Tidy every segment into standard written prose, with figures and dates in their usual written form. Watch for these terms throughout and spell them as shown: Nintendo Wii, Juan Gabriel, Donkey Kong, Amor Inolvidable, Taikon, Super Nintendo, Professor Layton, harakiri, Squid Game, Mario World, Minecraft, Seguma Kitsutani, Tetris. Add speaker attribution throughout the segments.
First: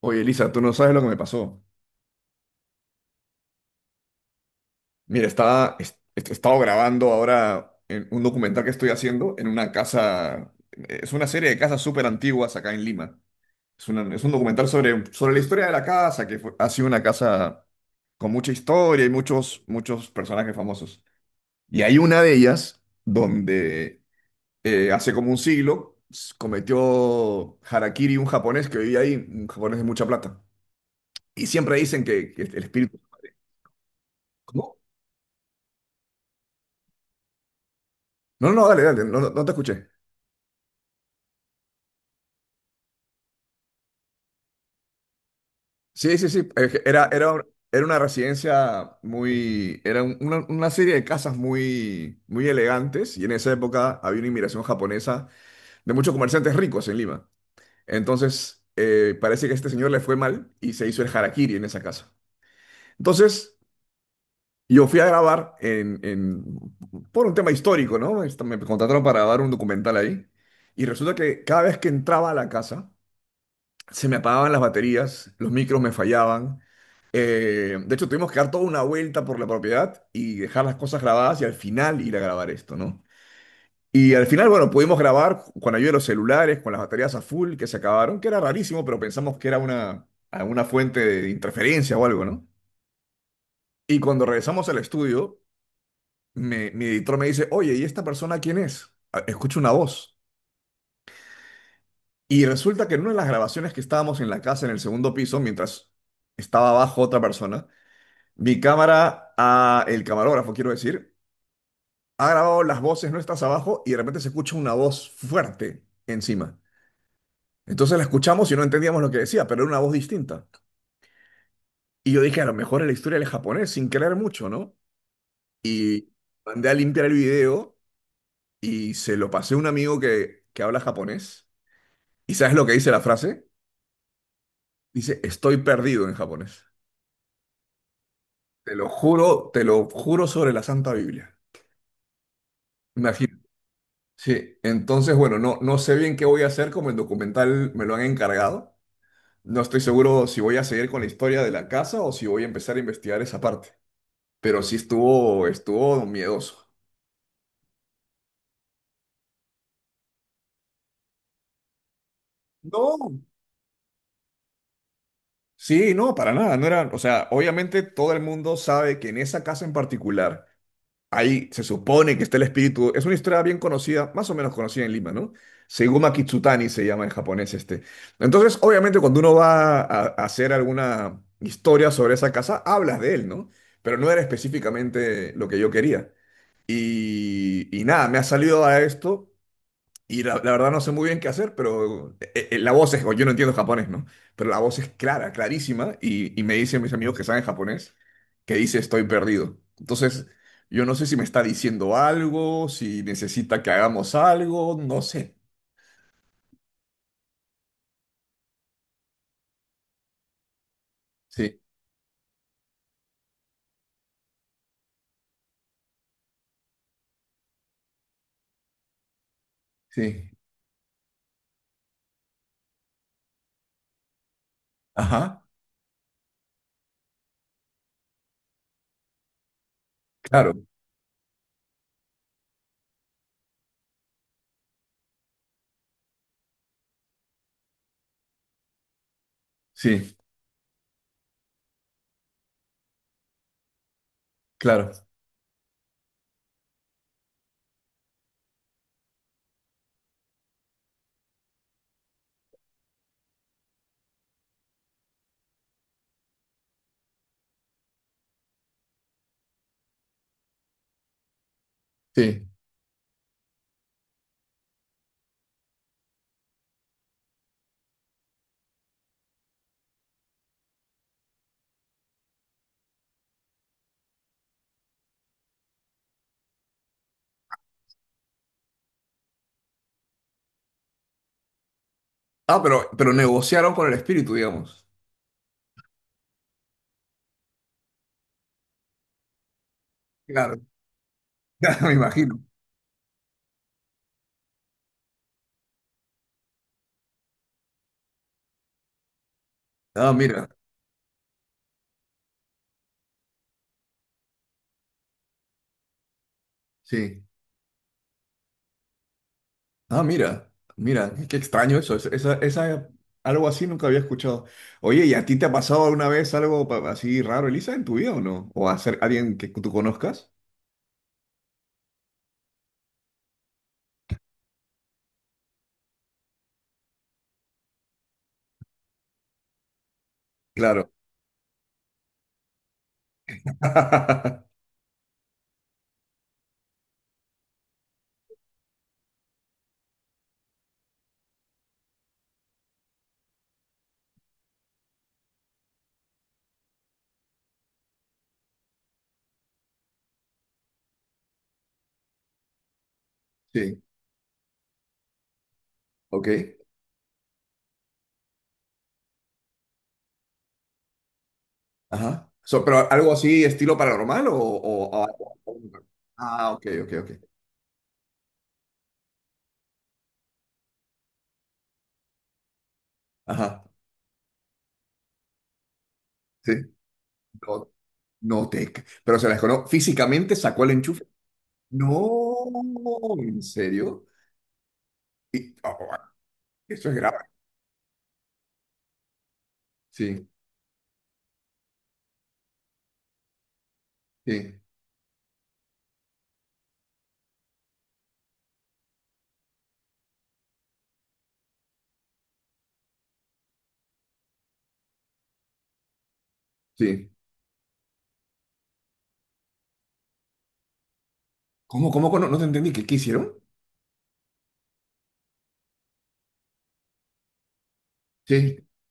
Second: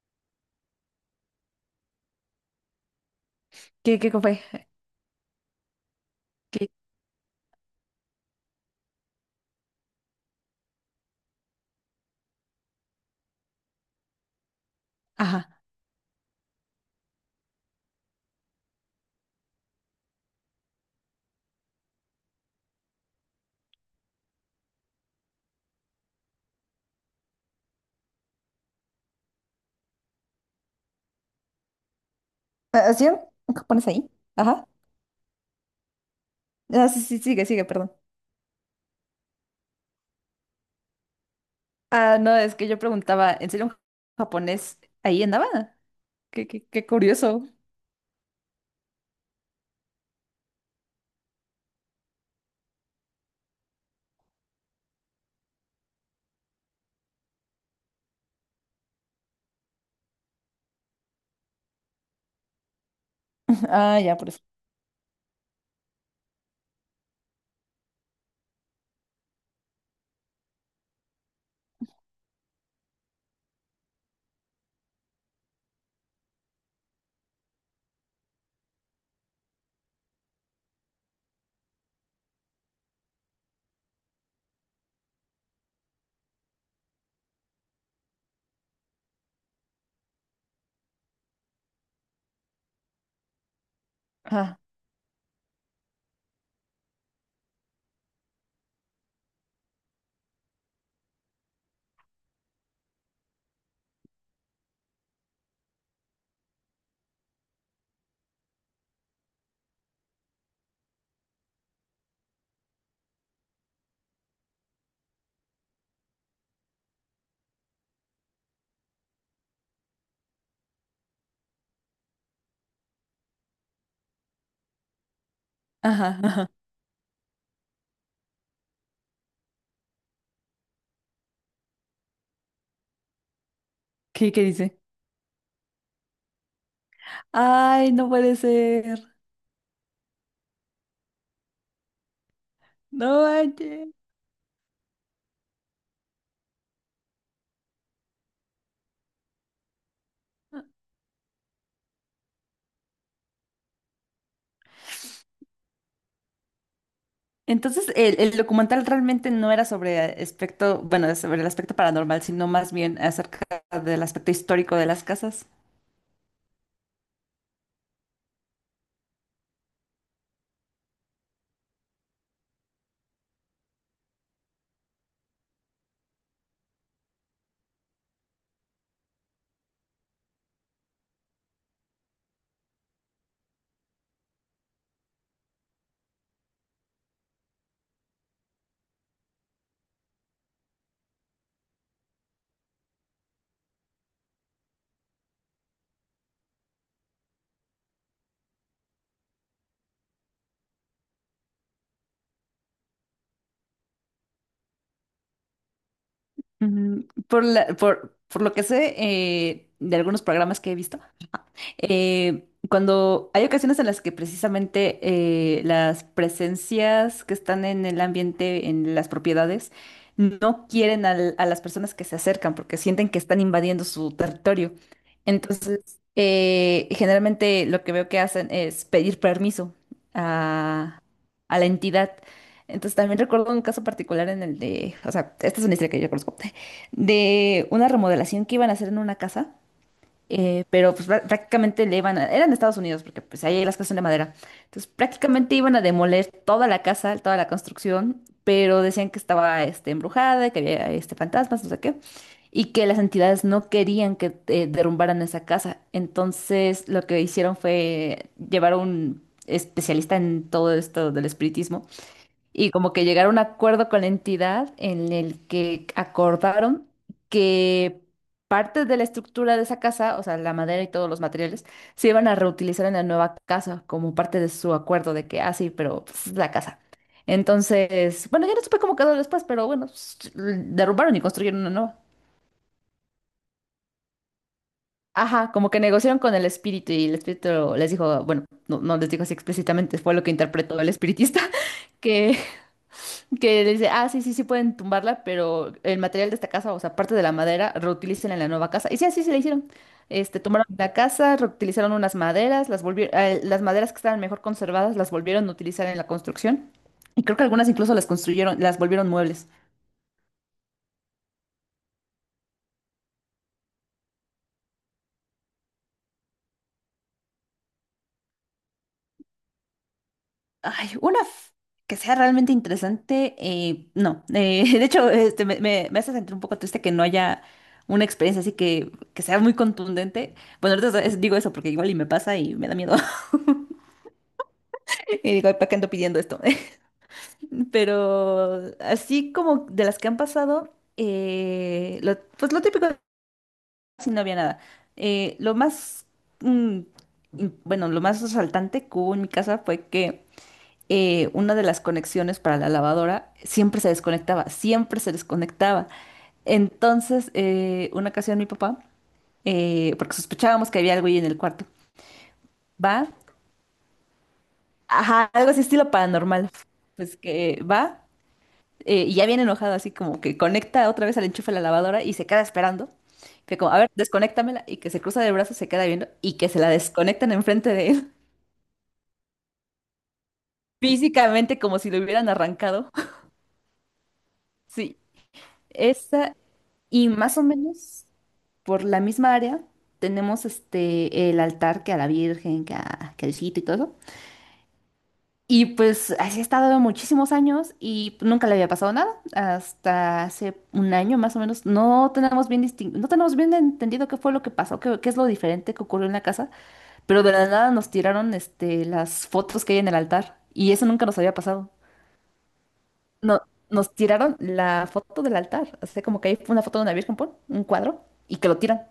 Speaker 1: Oye, Elisa, tú no sabes lo que me pasó.
Speaker 2: ¿Qué, qué fue?
Speaker 1: Mira, he estado
Speaker 2: ¿Qué?
Speaker 1: grabando ahora en un documental que estoy haciendo en una casa, es una serie de casas súper antiguas acá en Lima. Es un documental sobre la
Speaker 2: Ajá.
Speaker 1: historia de la casa, ha sido una casa con mucha historia y muchos personajes famosos. Y hay una de ellas donde hace como un siglo cometió harakiri un japonés que vivía ahí, un japonés de mucha plata. Y siempre dicen que el espíritu.
Speaker 2: ¿Así? ¿Qué pones ahí? Ajá.
Speaker 1: ¿Cómo?
Speaker 2: Ah, sí, sí, sigue, sigue, perdón.
Speaker 1: No, no, dale, dale, no, no, no te escuché.
Speaker 2: Ah, no, es que yo preguntaba, ¿en serio un japonés ahí andaba?
Speaker 1: Sí, sí,
Speaker 2: Qué,
Speaker 1: sí,
Speaker 2: qué,
Speaker 1: es que
Speaker 2: qué
Speaker 1: era, era,
Speaker 2: curioso.
Speaker 1: era una residencia muy, era un- una serie de casas muy, muy elegantes y en esa época había una inmigración japonesa de muchos comerciantes ricos en Lima. Entonces, parece que a este señor le fue mal y se hizo el harakiri en esa casa. Entonces,
Speaker 2: Ah, ya, por eso.
Speaker 1: yo fui a grabar por un tema histórico, ¿no? Me contrataron para grabar un documental ahí y resulta que cada vez que entraba a la casa, se me apagaban las baterías, los micros me fallaban. De hecho, tuvimos que dar toda una vuelta por la propiedad y dejar las cosas grabadas y al final ir a grabar esto, ¿no? Y al final, bueno, pudimos grabar con ayuda de los celulares, con las baterías a full que se acabaron, que era rarísimo, pero pensamos que era alguna fuente de interferencia o algo, ¿no? Y cuando
Speaker 2: Ajá.
Speaker 1: regresamos al estudio, mi editor me dice, oye, ¿y esta persona quién es? "Ah, Escucho una voz." Y resulta que en una de las grabaciones que estábamos en la casa, en el segundo piso, mientras estaba abajo otra persona, mi cámara, a el camarógrafo, quiero decir, ha grabado las voces nuestras abajo y de repente se escucha una voz fuerte encima. Entonces la escuchamos y no entendíamos lo que decía, pero era una voz distinta. Y yo dije, a lo mejor es la historia del japonés, sin creer mucho, ¿no? Y
Speaker 2: Ajá, ajá.
Speaker 1: mandé a limpiar el video y se lo pasé a un amigo que habla japonés. ¿Y sabes lo que dice la frase?
Speaker 2: ¿Qué, qué dice?
Speaker 1: Dice, estoy perdido en japonés.
Speaker 2: Ay, no puede ser.
Speaker 1: Te lo juro sobre la Santa Biblia.
Speaker 2: No
Speaker 1: Imagínate.
Speaker 2: manches.
Speaker 1: Sí, entonces, bueno, no, no sé bien qué voy a hacer, como el documental me lo han encargado. No estoy seguro si voy a seguir con la historia de la casa o si voy a empezar a investigar esa parte. Pero sí estuvo miedoso.
Speaker 2: Entonces, el documental realmente no era sobre aspecto, bueno, sobre el aspecto paranormal, sino más bien
Speaker 1: No.
Speaker 2: acerca del aspecto histórico de las casas.
Speaker 1: Sí, no, para nada. No era, o sea, obviamente todo el mundo sabe que en esa casa en particular, ahí se supone que está el espíritu. Es una historia bien conocida, más o menos conocida en Lima, ¿no? Seguma Kitsutani se llama en japonés este. Entonces, obviamente, cuando uno va a hacer alguna historia sobre esa casa, hablas de él, ¿no? Pero no era específicamente lo que yo quería. Y nada, me ha salido a esto y la verdad no sé muy bien qué hacer, pero la voz es, o yo no entiendo japonés, ¿no? Pero la voz es clara, clarísima y me dicen mis amigos que saben japonés que dice estoy perdido. Entonces, yo no sé si me está diciendo algo, si necesita que hagamos algo, no sé.
Speaker 2: Ujú. Por lo que sé de algunos programas que he visto,
Speaker 1: Sí,
Speaker 2: cuando hay ocasiones en las que precisamente las presencias que están en el ambiente, en las propiedades,
Speaker 1: sí.
Speaker 2: no quieren a las personas que se acercan porque sienten que están invadiendo su territorio.
Speaker 1: Ajá,
Speaker 2: Entonces, generalmente lo que veo que hacen es pedir permiso
Speaker 1: claro,
Speaker 2: a, a la entidad. Entonces, también recuerdo un caso particular en el de, o sea, esta es una historia que yo conozco, de una remodelación que iban a hacer en una casa
Speaker 1: sí,
Speaker 2: pero pues prácticamente le iban a, eran de Estados Unidos, porque pues ahí las casas son de madera. Entonces
Speaker 1: claro,
Speaker 2: prácticamente iban a demoler toda la casa, toda la construcción, pero decían que estaba este, embrujada, que había este, fantasmas, no sé qué, y que las entidades no querían que derrumbaran esa casa. Entonces lo que hicieron fue llevar a un especialista en todo esto del espiritismo
Speaker 1: sí.
Speaker 2: y como que llegaron a un acuerdo con la entidad en el que acordaron que partes de la estructura de esa casa, o sea, la madera y todos los materiales, se iban a reutilizar en la nueva casa como parte de su acuerdo de que, ah, sí, pero pues, es la casa. Entonces, bueno, ya no supe cómo quedó después, pero bueno, pues, derrumbaron y construyeron una nueva.
Speaker 1: Ah, pero, negociaron con el espíritu, digamos.
Speaker 2: Ajá, como que negociaron con el espíritu y el espíritu les dijo, bueno, no, no les dijo así explícitamente, fue lo que
Speaker 1: Claro,
Speaker 2: interpretó el espiritista,
Speaker 1: me
Speaker 2: que
Speaker 1: imagino.
Speaker 2: Que le dice, ah, sí, sí, sí pueden tumbarla, pero el material de esta casa, o sea, parte de la madera, reutilicen en la nueva casa. Y sí, así se le hicieron.
Speaker 1: Ah,
Speaker 2: Este,
Speaker 1: mira,
Speaker 2: tomaron la casa, reutilizaron unas maderas, las volvieron, las maderas que estaban mejor conservadas, las volvieron a utilizar en la construcción.
Speaker 1: sí.
Speaker 2: Y creo que algunas incluso las construyeron, las volvieron muebles.
Speaker 1: Ah, mira, mira, qué extraño eso. Algo así nunca había escuchado. Oye, ¿y a ti te ha pasado alguna vez algo así raro, Elisa, en tu vida o no? ¿O a ser alguien que tú conozcas?
Speaker 2: Ay, que sea realmente interesante, no. De hecho, este, me hace sentir un poco triste que no haya una experiencia así que sea muy contundente. Bueno,
Speaker 1: Claro.
Speaker 2: ahorita digo eso porque igual y me pasa y me da miedo. Y digo, ¿para qué ando pidiendo esto? Pero así como de las que han pasado, pues lo típico, si no había nada. Lo más, mm, bueno, lo más resaltante que hubo en mi casa fue que una de las conexiones para la lavadora
Speaker 1: Sí,
Speaker 2: siempre se desconectaba, siempre se desconectaba.
Speaker 1: ok.
Speaker 2: Entonces, una ocasión mi papá, porque sospechábamos que había algo ahí en el cuarto,
Speaker 1: Ajá. So, pero
Speaker 2: va,
Speaker 1: algo así, estilo paranormal o,
Speaker 2: ajá, algo así estilo paranormal,
Speaker 1: Ah, ok, ok, ok.
Speaker 2: pues que va. Y ya viene enojado, así como que conecta otra vez al enchufe de la lavadora y se queda esperando. Que
Speaker 1: Ajá.
Speaker 2: como, a ver, desconéctamela y que se cruza de brazos, se queda viendo y que
Speaker 1: Sí.
Speaker 2: se la desconectan enfrente
Speaker 1: No,
Speaker 2: de él,
Speaker 1: no te. Pero físicamente sacó el enchufe.
Speaker 2: físicamente como si lo
Speaker 1: No,
Speaker 2: hubieran arrancado.
Speaker 1: ¿en serio?
Speaker 2: Sí,
Speaker 1: Oh, oh,
Speaker 2: esa
Speaker 1: eso es
Speaker 2: y
Speaker 1: grave.
Speaker 2: más o menos por la misma área
Speaker 1: Sí,
Speaker 2: tenemos este el altar que a la Virgen, que a, que al Cito y todo eso.
Speaker 1: sí,
Speaker 2: Y pues así he estado muchísimos años y nunca le había pasado nada. Hasta hace un año más o menos. No tenemos no tenemos bien entendido qué fue lo que pasó, qué, qué es lo diferente que ocurrió en la casa,
Speaker 1: sí.
Speaker 2: pero de la nada nos tiraron este, las fotos que hay en el altar. Y eso nunca nos había pasado.
Speaker 1: ¿Cómo? No te entendí. ¿Qué hicieron?
Speaker 2: No, nos tiraron la foto del altar. O sea, como que hay una foto de una virgen, pon, un cuadro, y que lo
Speaker 1: Sí.
Speaker 2: tiran.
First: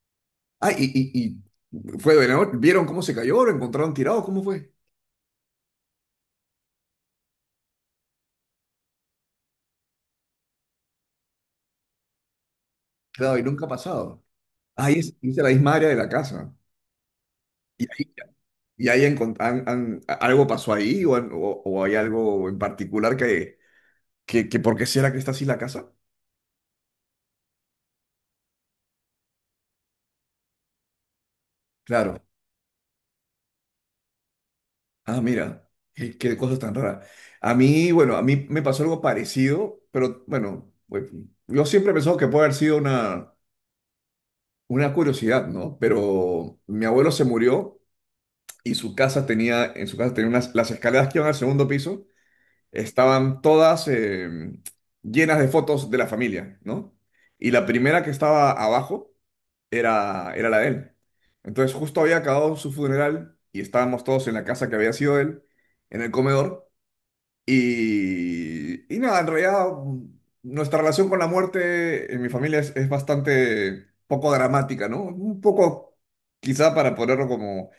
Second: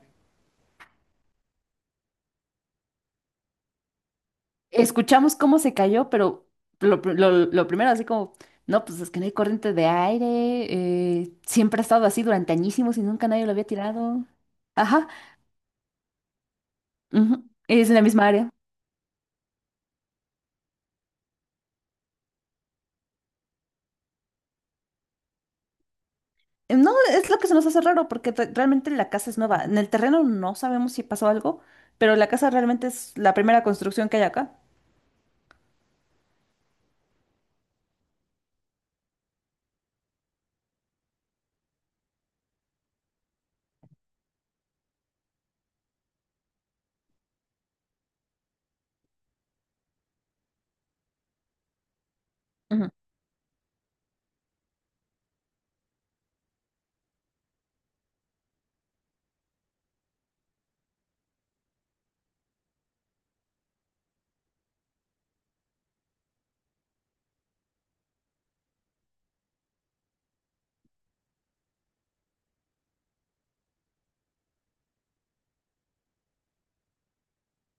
Speaker 1: Ah, y fue de ¿vieron cómo se cayó? ¿Lo encontraron tirado? ¿Cómo fue?
Speaker 2: Escuchamos cómo se cayó, pero lo primero, así como, no, pues es que no hay corriente de aire, siempre ha estado así durante añísimos y nunca
Speaker 1: Claro, y
Speaker 2: nadie lo había
Speaker 1: nunca ha pasado.
Speaker 2: tirado.
Speaker 1: Ahí
Speaker 2: Ajá,
Speaker 1: es, y es de la misma área de la casa.
Speaker 2: ujú,
Speaker 1: Y
Speaker 2: es en la
Speaker 1: ahí,
Speaker 2: misma área.
Speaker 1: y ahí algo pasó ahí o, o hay algo en particular que, ¿por qué será que está así la casa?
Speaker 2: No, es lo que se nos hace raro, porque realmente la casa es nueva. En el terreno no sabemos si pasó algo, pero
Speaker 1: Claro.
Speaker 2: la casa realmente es la primera construcción que hay acá.
Speaker 1: Ah, mira, qué cosa tan rara. A mí me pasó algo parecido, pero bueno, pues, yo siempre he pensado que puede haber sido una curiosidad, ¿no? Pero mi abuelo se murió y su casa tenía, en su casa tenía las escaleras que iban al segundo piso,
Speaker 2: Ujú,
Speaker 1: estaban todas llenas de fotos de la familia, ¿no? Y la primera que estaba abajo era la de él. Entonces justo había acabado su funeral y estábamos todos en la casa que había sido él, en el comedor. Y nada, en realidad nuestra relación con la muerte en mi familia es bastante poco dramática, ¿no? Un poco, quizá para ponerlo como,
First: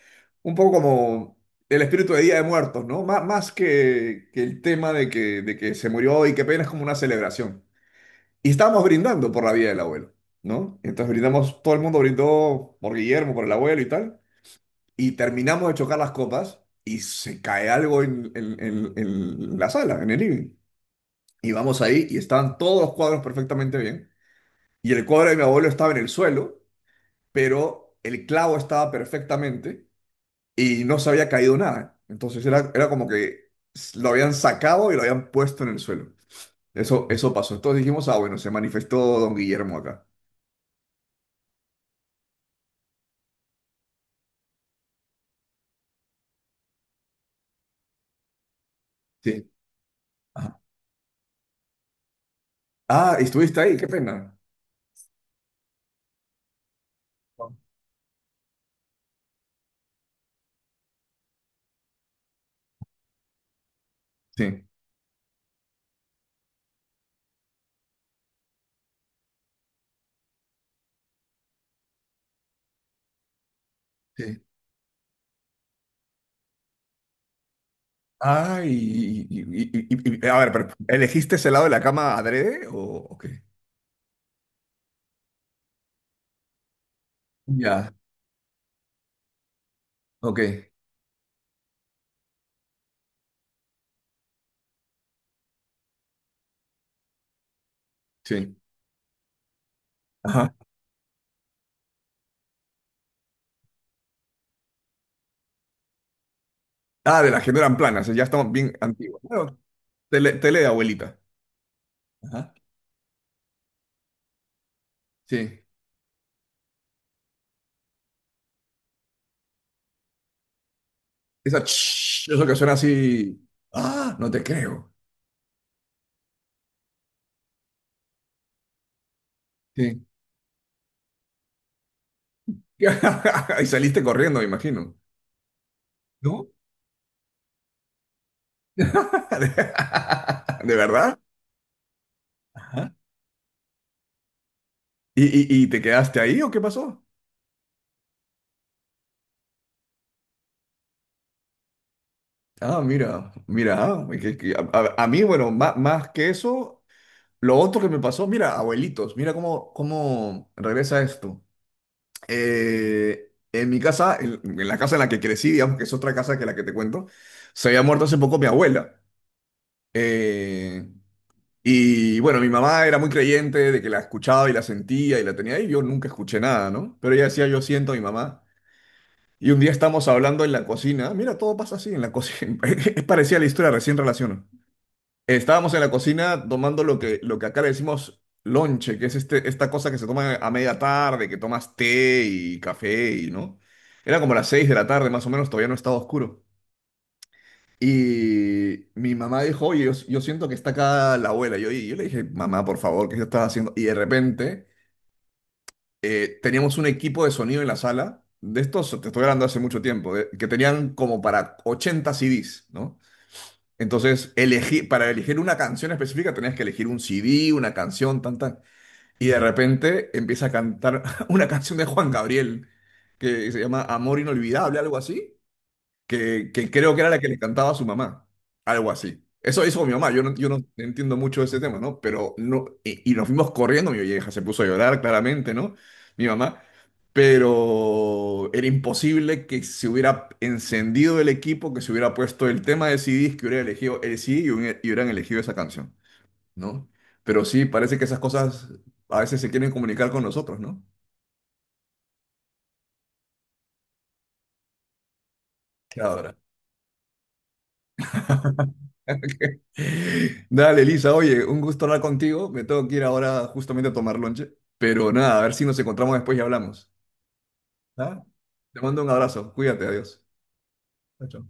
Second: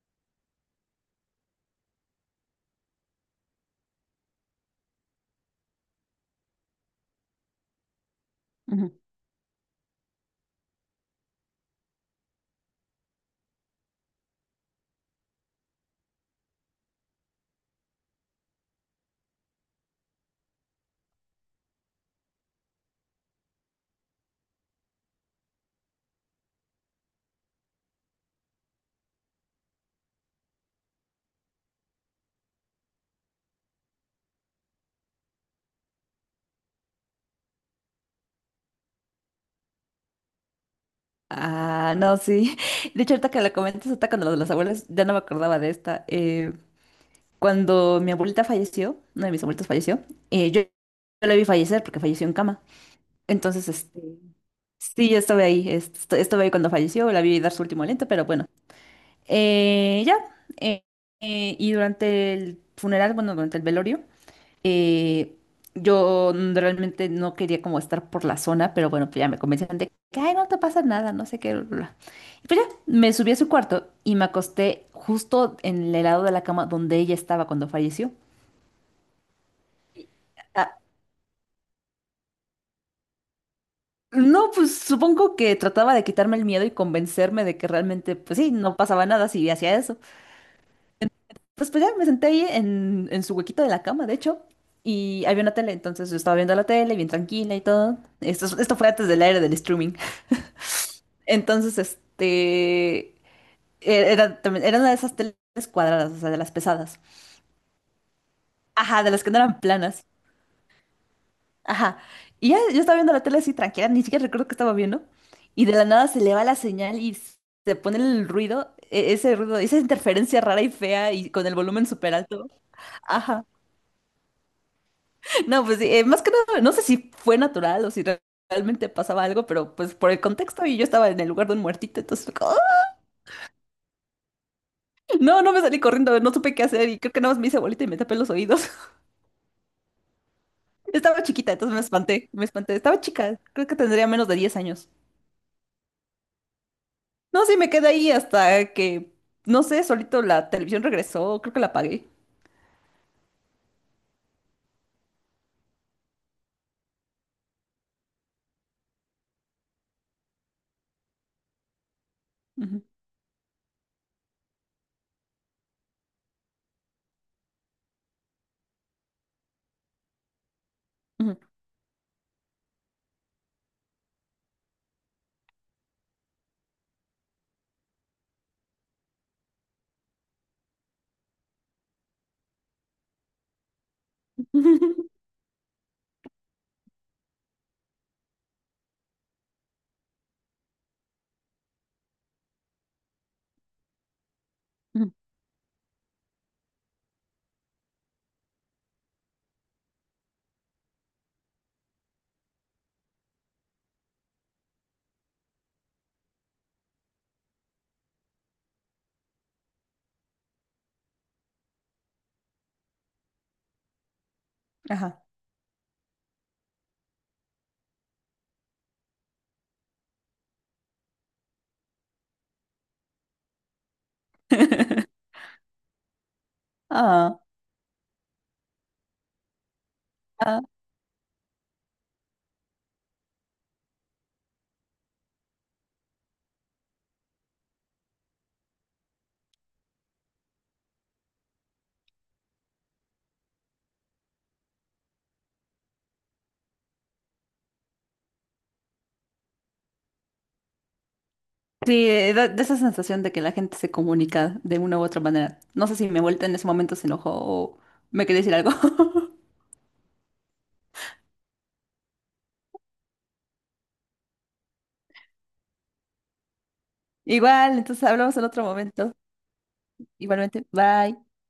Speaker 1: un poco como el espíritu de Día de Muertos, ¿no? Más que el tema de que se murió y qué pena es como una celebración. Y estábamos
Speaker 2: ujú.
Speaker 1: brindando por la vida del abuelo, ¿no? Entonces brindamos, todo el mundo brindó por Guillermo, por el abuelo y tal, y terminamos de chocar las copas y se cae algo en, en la sala, en el living. Y vamos ahí y estaban todos los cuadros perfectamente bien. Y el cuadro de mi abuelo estaba en el suelo, pero el clavo estaba perfectamente y no se había caído nada. Entonces era como que lo habían sacado y lo habían puesto en el suelo. Eso pasó. Entonces dijimos, ah, bueno, se manifestó don Guillermo acá.
Speaker 2: Ah, no, sí. De hecho, ahorita que la comentas, hasta cuando lo de las abuelas, ya no me acordaba de esta. Cuando mi abuelita falleció, uno de mis
Speaker 1: Sí.
Speaker 2: abuelitos falleció,
Speaker 1: Ajá.
Speaker 2: yo la vi fallecer porque falleció en cama.
Speaker 1: Ah, estuviste
Speaker 2: Entonces,
Speaker 1: ahí, qué
Speaker 2: este,
Speaker 1: pena.
Speaker 2: sí, yo estuve ahí, estuve ahí cuando falleció, la vi dar su último aliento, pero bueno. Eh, ya, eh, y durante el funeral, bueno, durante el velorio,
Speaker 1: Sí.
Speaker 2: eh, yo realmente no quería como estar por la zona, pero bueno, pues ya me convencieron de que, ay, no te pasa nada, no sé qué, bla, bla, bla". Y pues ya, me subí a su cuarto y me
Speaker 1: Sí.
Speaker 2: acosté justo en el lado de la cama donde ella estaba cuando falleció.
Speaker 1: Ah, A ver, pero,
Speaker 2: Ah,
Speaker 1: ¿elegiste ese lado de la cama adrede o qué?
Speaker 2: no, pues supongo que trataba de quitarme el miedo y convencerme de que
Speaker 1: Ya,
Speaker 2: realmente, pues sí, no pasaba nada si hacía eso.
Speaker 1: ok,
Speaker 2: Pues ya me senté ahí en su huequito de la cama, de hecho, y había una tele, entonces yo estaba viendo la tele bien tranquila y todo. Esto,
Speaker 1: sí.
Speaker 2: esto fue antes del aire del streaming. Entonces, este, era una de esas teles cuadradas, o sea, de las pesadas.
Speaker 1: Ah, de las que no eran planas, ya estaban bien
Speaker 2: Ajá, de
Speaker 1: antiguas.
Speaker 2: las que no
Speaker 1: Bueno,
Speaker 2: eran planas.
Speaker 1: tele, tele de abuelita.
Speaker 2: Ajá. Y
Speaker 1: Ajá.
Speaker 2: ya yo estaba viendo la tele así tranquila, ni siquiera recuerdo que estaba viendo.
Speaker 1: Sí.
Speaker 2: Y de la nada se le va la señal y se pone el ruido, ese ruido, esa interferencia rara y fea y con el volumen súper
Speaker 1: Eso
Speaker 2: alto.
Speaker 1: que suena así.
Speaker 2: Ajá.
Speaker 1: Ah, no te creo.
Speaker 2: No, pues sí, más que nada, no sé si fue natural o si realmente pasaba algo, pero pues
Speaker 1: Sí.
Speaker 2: por el contexto y yo estaba en el lugar de un muertito, entonces fue como, ¡ah!
Speaker 1: Y saliste corriendo, me imagino.
Speaker 2: No, no me salí corriendo, no
Speaker 1: ¿No?
Speaker 2: supe qué hacer y creo que nada más me hice bolita y me tapé los oídos.
Speaker 1: ¿De verdad?
Speaker 2: Estaba chiquita, entonces me espanté, me espanté.
Speaker 1: Ajá.
Speaker 2: Estaba chica, creo que tendría menos de 10 años.
Speaker 1: ¿Y, y te quedaste ahí o qué pasó?
Speaker 2: No, sí, me quedé ahí hasta que, no sé, solito la televisión regresó, creo que la apagué.
Speaker 1: Ah, mira, mira, ah, a mí, bueno, más que eso, lo otro que me pasó, mira, abuelitos, mira cómo regresa esto.
Speaker 2: Ujú,
Speaker 1: En mi casa, en la casa en la que crecí, digamos que es otra casa que la que te cuento, se había muerto hace poco mi abuela. Eh,
Speaker 2: ujú,
Speaker 1: y bueno, mi mamá era muy creyente de que la escuchaba y la sentía y la tenía ahí. Yo nunca escuché nada, ¿no? Pero ella decía, yo siento a mi mamá. Y un día estamos hablando en la cocina. Mira, todo pasa así en la cocina. Es parecida a la historia, recién relaciono.
Speaker 2: ujú,
Speaker 1: Estábamos en la cocina tomando lo que acá le decimos lonche, que es este, esta cosa que se toma a media tarde, que tomas té y café y, ¿no? Era como las 6 de la tarde,
Speaker 2: ujú,
Speaker 1: más o menos, todavía no estaba oscuro. Y mi mamá dijo, oye, yo siento que está acá la abuela. Y yo le dije, mamá, por favor, ¿qué yo estaba haciendo? Y de repente teníamos un equipo de sonido en la sala, de estos, te estoy hablando hace mucho tiempo, que tenían como para 80 CDs, ¿no? Entonces, elegí, para
Speaker 2: ajá.
Speaker 1: elegir una canción específica tenías que elegir un CD, una canción, tan, tan. Y de repente empieza a cantar una canción de Juan Gabriel que se llama Amor Inolvidable, algo así que creo que era la que le
Speaker 2: Ah,
Speaker 1: cantaba a su mamá, algo así. Eso hizo mi mamá, yo no
Speaker 2: ah.
Speaker 1: entiendo mucho de ese tema, ¿no? Pero no, y nos fuimos corriendo, mi vieja se puso a llorar claramente, ¿no? Mi mamá, pero era imposible que se hubiera encendido el equipo, que se hubiera puesto el tema de CDs, que hubiera elegido el CD y, y hubieran elegido esa canción, ¿no? Pero sí, parece que esas cosas a veces se quieren comunicar con nosotros, ¿no?
Speaker 2: Sí, da esa sensación de que la gente se comunica de una u otra manera. No sé si mi
Speaker 1: Claro.
Speaker 2: abuelita en ese momento se enojó o me quería decir algo.
Speaker 1: Dale, Elisa, oye, un gusto hablar contigo. Me tengo que ir ahora justamente a tomar lonche. Pero nada, a ver si nos encontramos después y hablamos.
Speaker 2: Igual, entonces
Speaker 1: ¿Ah?
Speaker 2: hablamos en otro
Speaker 1: Te mando un
Speaker 2: momento.
Speaker 1: abrazo. Cuídate, adiós.
Speaker 2: Igualmente, bye.
Speaker 1: Chao, chao.